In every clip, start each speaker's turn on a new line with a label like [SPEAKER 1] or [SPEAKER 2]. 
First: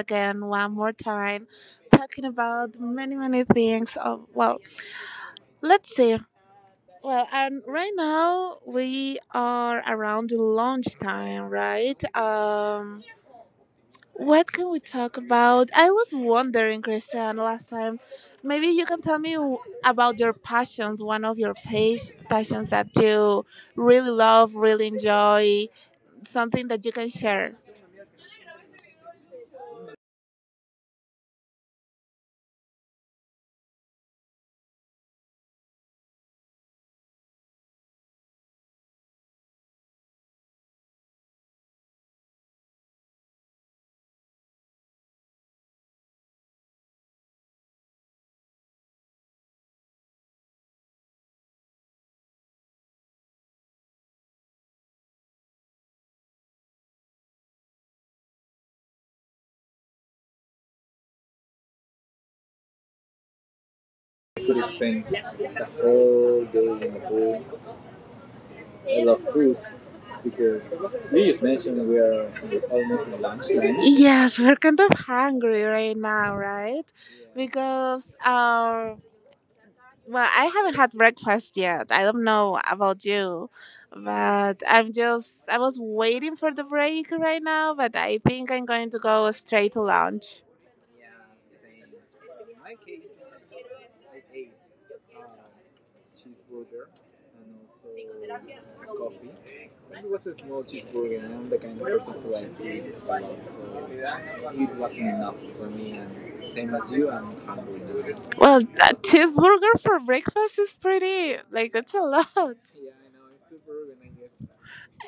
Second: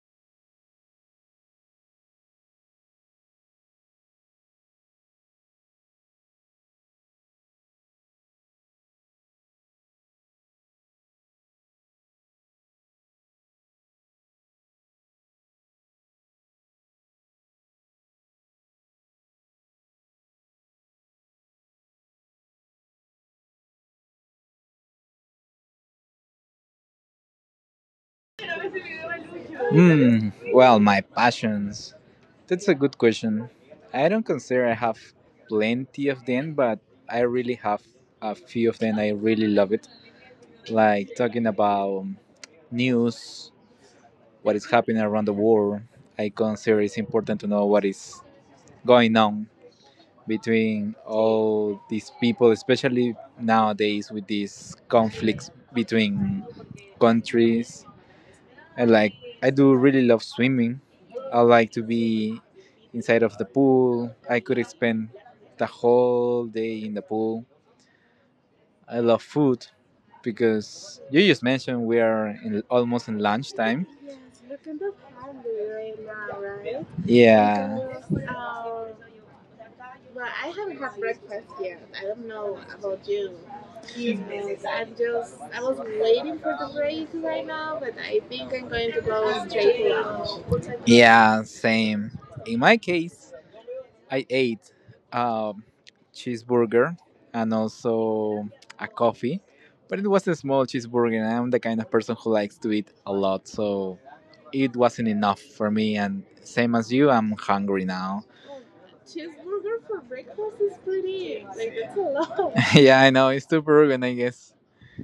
[SPEAKER 1] again, one more time, talking about many, many things. Of, well, let's see. Well, and right now we are around lunchtime, right? What can we talk about? I was wondering, Christian, last time. Maybe you can tell me about your passions, one of your passions that you really love, really enjoy, something that you can share.
[SPEAKER 2] Hmm. Well, my passions. That's a good question. I don't consider I have plenty of them, but I really have a few of them. I really love it. Like talking about news, what is happening around the world. I consider it's important to know what is going on between all these people, especially nowadays with these conflicts between countries. I like I do really love swimming. I like to be inside of the pool. I could spend the whole day in the pool. I love food because you just mentioned we are in, almost in lunchtime.
[SPEAKER 1] Yes, we're kind of hungry right now, right?
[SPEAKER 2] Yeah.
[SPEAKER 1] Because our well, I haven't had breakfast yet. I don't know about
[SPEAKER 2] About you.
[SPEAKER 1] you,
[SPEAKER 2] You know,
[SPEAKER 1] but
[SPEAKER 2] I'm just,
[SPEAKER 1] I
[SPEAKER 2] I
[SPEAKER 1] was
[SPEAKER 2] was
[SPEAKER 1] waiting
[SPEAKER 2] waiting
[SPEAKER 1] for
[SPEAKER 2] for
[SPEAKER 1] the
[SPEAKER 2] the break
[SPEAKER 1] break right
[SPEAKER 2] right
[SPEAKER 1] now,
[SPEAKER 2] now,
[SPEAKER 1] but
[SPEAKER 2] but
[SPEAKER 1] I
[SPEAKER 2] I
[SPEAKER 1] think
[SPEAKER 2] think
[SPEAKER 1] I'm
[SPEAKER 2] I'm
[SPEAKER 1] going
[SPEAKER 2] going
[SPEAKER 1] to
[SPEAKER 2] to
[SPEAKER 1] go
[SPEAKER 2] go
[SPEAKER 1] straight to
[SPEAKER 2] straight to
[SPEAKER 1] lunch.
[SPEAKER 2] lunch. Yeah, same. In my case, I ate um, cheeseburger and also a coffee, but it was a
[SPEAKER 1] It
[SPEAKER 2] small cheeseburger. And I'm the kind of person who likes to eat a lot, so it wasn't enough for me. And same as you, I'm hungry now.
[SPEAKER 1] Well, a cheeseburger for
[SPEAKER 2] How's
[SPEAKER 1] breakfast is
[SPEAKER 2] this is
[SPEAKER 1] pretty,
[SPEAKER 2] pretty?
[SPEAKER 1] like,
[SPEAKER 2] Like,
[SPEAKER 1] it's a
[SPEAKER 2] that's a lot.
[SPEAKER 1] lot.
[SPEAKER 2] Yeah, I know it's too Peruvian, I guess.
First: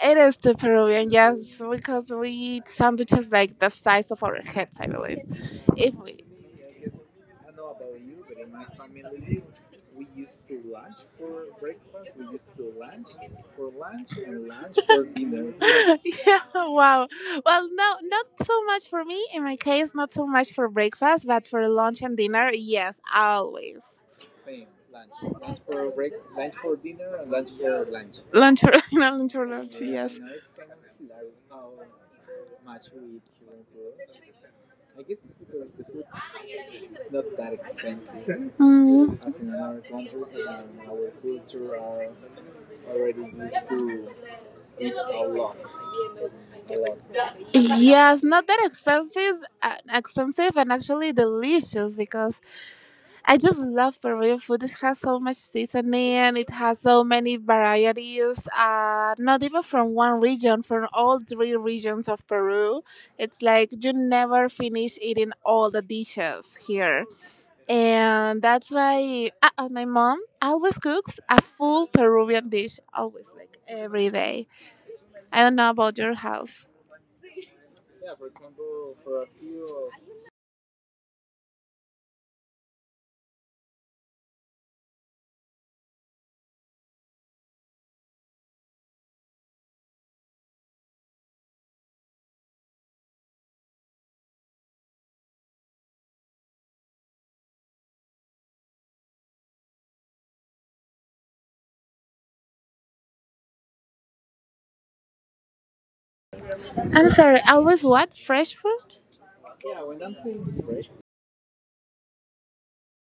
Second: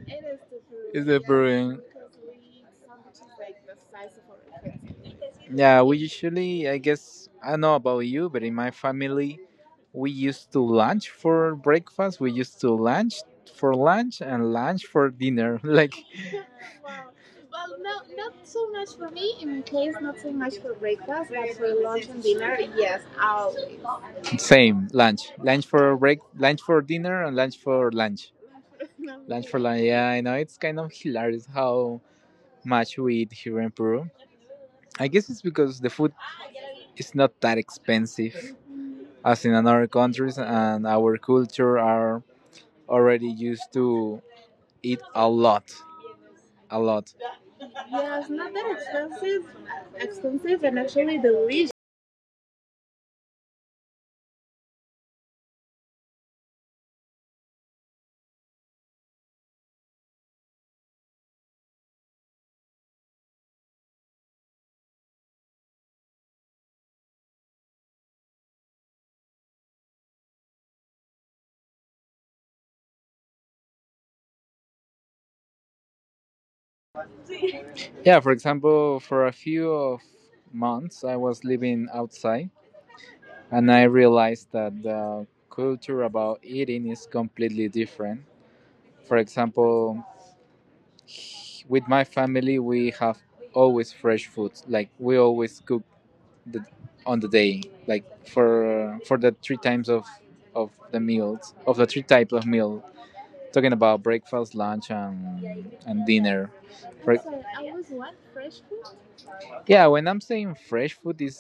[SPEAKER 1] It
[SPEAKER 2] It
[SPEAKER 1] is
[SPEAKER 2] is
[SPEAKER 1] the
[SPEAKER 2] the food, it's
[SPEAKER 1] Peruvian,
[SPEAKER 2] the yeah,
[SPEAKER 1] yes,
[SPEAKER 2] brewing.
[SPEAKER 1] because
[SPEAKER 2] Because
[SPEAKER 1] we
[SPEAKER 2] we eat
[SPEAKER 1] eat sandwiches
[SPEAKER 2] sandwiches
[SPEAKER 1] like
[SPEAKER 2] like
[SPEAKER 1] the
[SPEAKER 2] the
[SPEAKER 1] size
[SPEAKER 2] size
[SPEAKER 1] of
[SPEAKER 2] of
[SPEAKER 1] our
[SPEAKER 2] our
[SPEAKER 1] heads, I believe.
[SPEAKER 2] kids. Yeah,
[SPEAKER 1] If
[SPEAKER 2] we
[SPEAKER 1] we.
[SPEAKER 2] usually, I guess, I don't know about you, but in my family, we used to lunch for breakfast, we used to lunch for lunch, and lunch for dinner. Like,
[SPEAKER 1] Yeah, wow. Well,
[SPEAKER 2] well,
[SPEAKER 1] no,
[SPEAKER 2] no,
[SPEAKER 1] not
[SPEAKER 2] not
[SPEAKER 1] so
[SPEAKER 2] so
[SPEAKER 1] much
[SPEAKER 2] much
[SPEAKER 1] for
[SPEAKER 2] for
[SPEAKER 1] me.
[SPEAKER 2] me.
[SPEAKER 1] In my
[SPEAKER 2] In
[SPEAKER 1] case,
[SPEAKER 2] case,
[SPEAKER 1] not
[SPEAKER 2] not
[SPEAKER 1] so
[SPEAKER 2] so
[SPEAKER 1] much
[SPEAKER 2] much
[SPEAKER 1] for
[SPEAKER 2] for
[SPEAKER 1] breakfast,
[SPEAKER 2] breakfast,
[SPEAKER 1] but
[SPEAKER 2] but
[SPEAKER 1] for
[SPEAKER 2] for
[SPEAKER 1] lunch
[SPEAKER 2] lunch
[SPEAKER 1] and
[SPEAKER 2] and
[SPEAKER 1] dinner,
[SPEAKER 2] dinner,
[SPEAKER 1] yes,
[SPEAKER 2] yes, always.
[SPEAKER 1] always.
[SPEAKER 2] Same lunch. Lunch for break, lunch for dinner, and lunch for lunch.
[SPEAKER 1] Lunch for no, lunch for
[SPEAKER 2] Lunch for
[SPEAKER 1] lunch.
[SPEAKER 2] lunch. Yeah,
[SPEAKER 1] Yes.
[SPEAKER 2] I know it's kind of hilarious how much we eat here in Peru. I guess it's because the food is not that expensive
[SPEAKER 1] Mm.
[SPEAKER 2] as in other countries, and our culture are already used to eat a lot, a lot.
[SPEAKER 1] Yes, not
[SPEAKER 2] Not
[SPEAKER 1] that
[SPEAKER 2] that
[SPEAKER 1] expensive,
[SPEAKER 2] expensive,
[SPEAKER 1] expensive
[SPEAKER 2] expensive
[SPEAKER 1] and
[SPEAKER 2] and
[SPEAKER 1] actually
[SPEAKER 2] actually delicious.
[SPEAKER 1] delicious because I just love Peruvian food. It has so much seasoning, it has so many varieties, not even from one region, from all three regions of Peru. It's like you never finish eating all the dishes here. And that's why my mom always cooks a full Peruvian dish, always, like every day. I don't know about your house.
[SPEAKER 2] Yeah, for example, for a few of months I was living outside and I realized that the culture about eating is completely different. For example, with my family we have always fresh food like we always cook the, on the day like for the three times of the meals of the three types of meal talking about breakfast, lunch and dinner.
[SPEAKER 1] I'm sorry,
[SPEAKER 2] Bre-
[SPEAKER 1] always
[SPEAKER 2] sorry,
[SPEAKER 1] what? Fresh
[SPEAKER 2] I
[SPEAKER 1] food?
[SPEAKER 2] what? Fresh food? Yeah, when I'm saying fresh food is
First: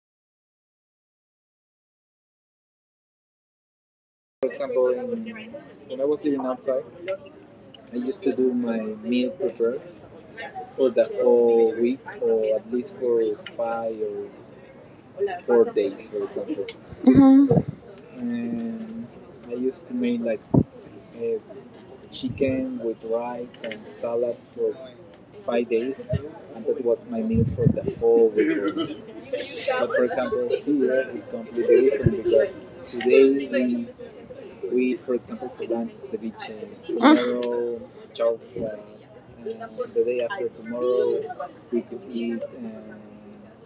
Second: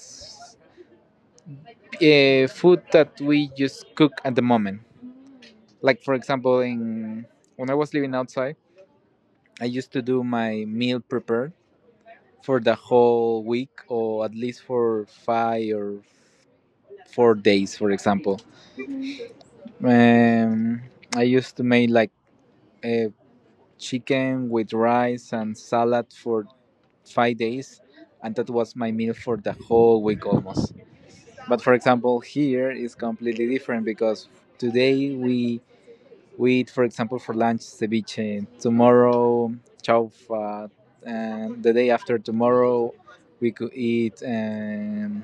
[SPEAKER 2] food that we just cook at the moment, like for example in when I was living outside I used to do my meal prepare for the whole week or at least for 5 or 4 days, for
[SPEAKER 1] Mm-hmm.
[SPEAKER 2] example. um, I used to make like a chicken with rice and salad for 5 days, and that was my meal for the whole week almost. But for example here is completely different because today we eat for example for lunch ceviche, tomorrow chaufa, and the day after tomorrow we could eat um,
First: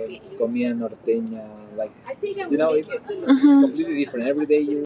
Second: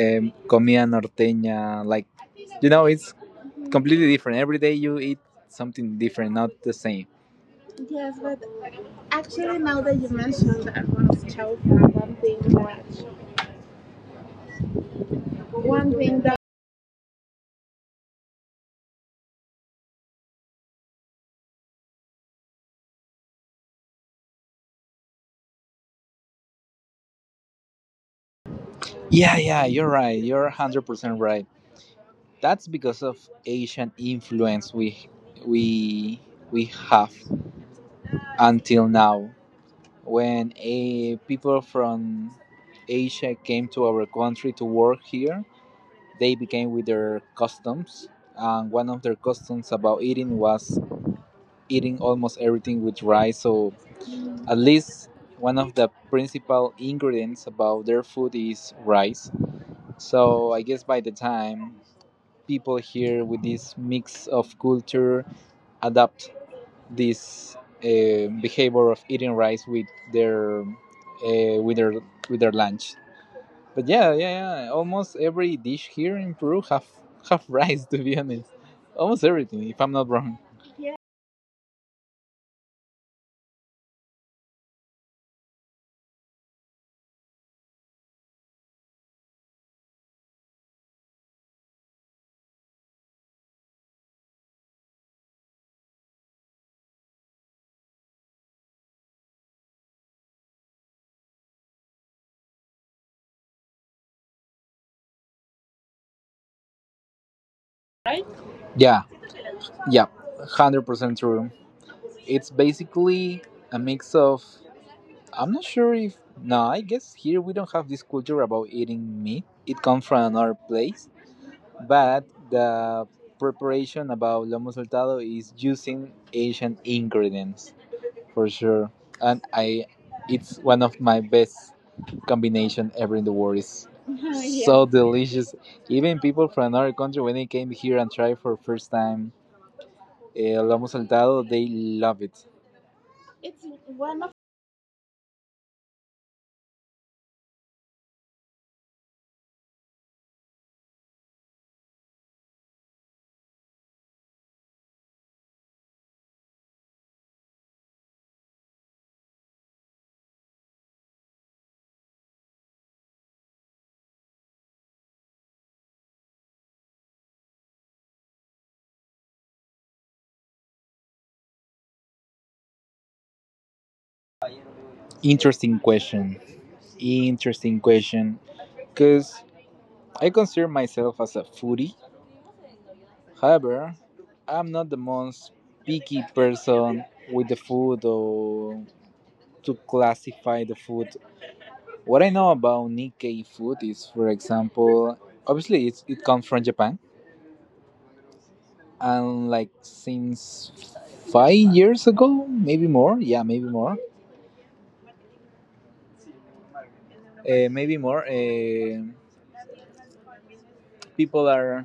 [SPEAKER 2] um, comida norteña. Like, you know, it's
[SPEAKER 1] Mm-hmm.
[SPEAKER 2] completely different. Every day you eat something different, not the same. Yes, but actually, now that you mentioned that I want to tell you one thing that yeah, yeah, you're right. You're 100% right. That's because of Asian influence we we have until now. When a people from Asia came to our country to work here, they began with their customs, and one of their customs about eating was eating almost everything with rice. So at least one of the principal ingredients about their food is rice. So I guess by the time people here with this mix of culture adapt this behavior of eating rice with their with their with their lunch. But yeah, yeah, yeah. Almost every dish here in Peru have rice. To be honest, almost everything. If I'm not wrong. Yeah, yeah, 100% true. It's basically a mix of. I'm not sure if no. I guess here we don't have this culture about eating meat. It comes from another place, but the preparation about lomo saltado is using Asian ingredients for sure, and I. It's one of my best combination ever in the world. Is yeah. So delicious. Even people from another country, when they came here and tried for first time eh, lomo saltado, they love it. It's one of interesting question. Interesting question. Because I consider myself as a foodie. However, I'm not the most picky person with the food or to classify the food. What I know about Nikkei food is, for example, obviously it's, it comes from Japan and like since 5 years ago, maybe more. Yeah, maybe more. Maybe more. People are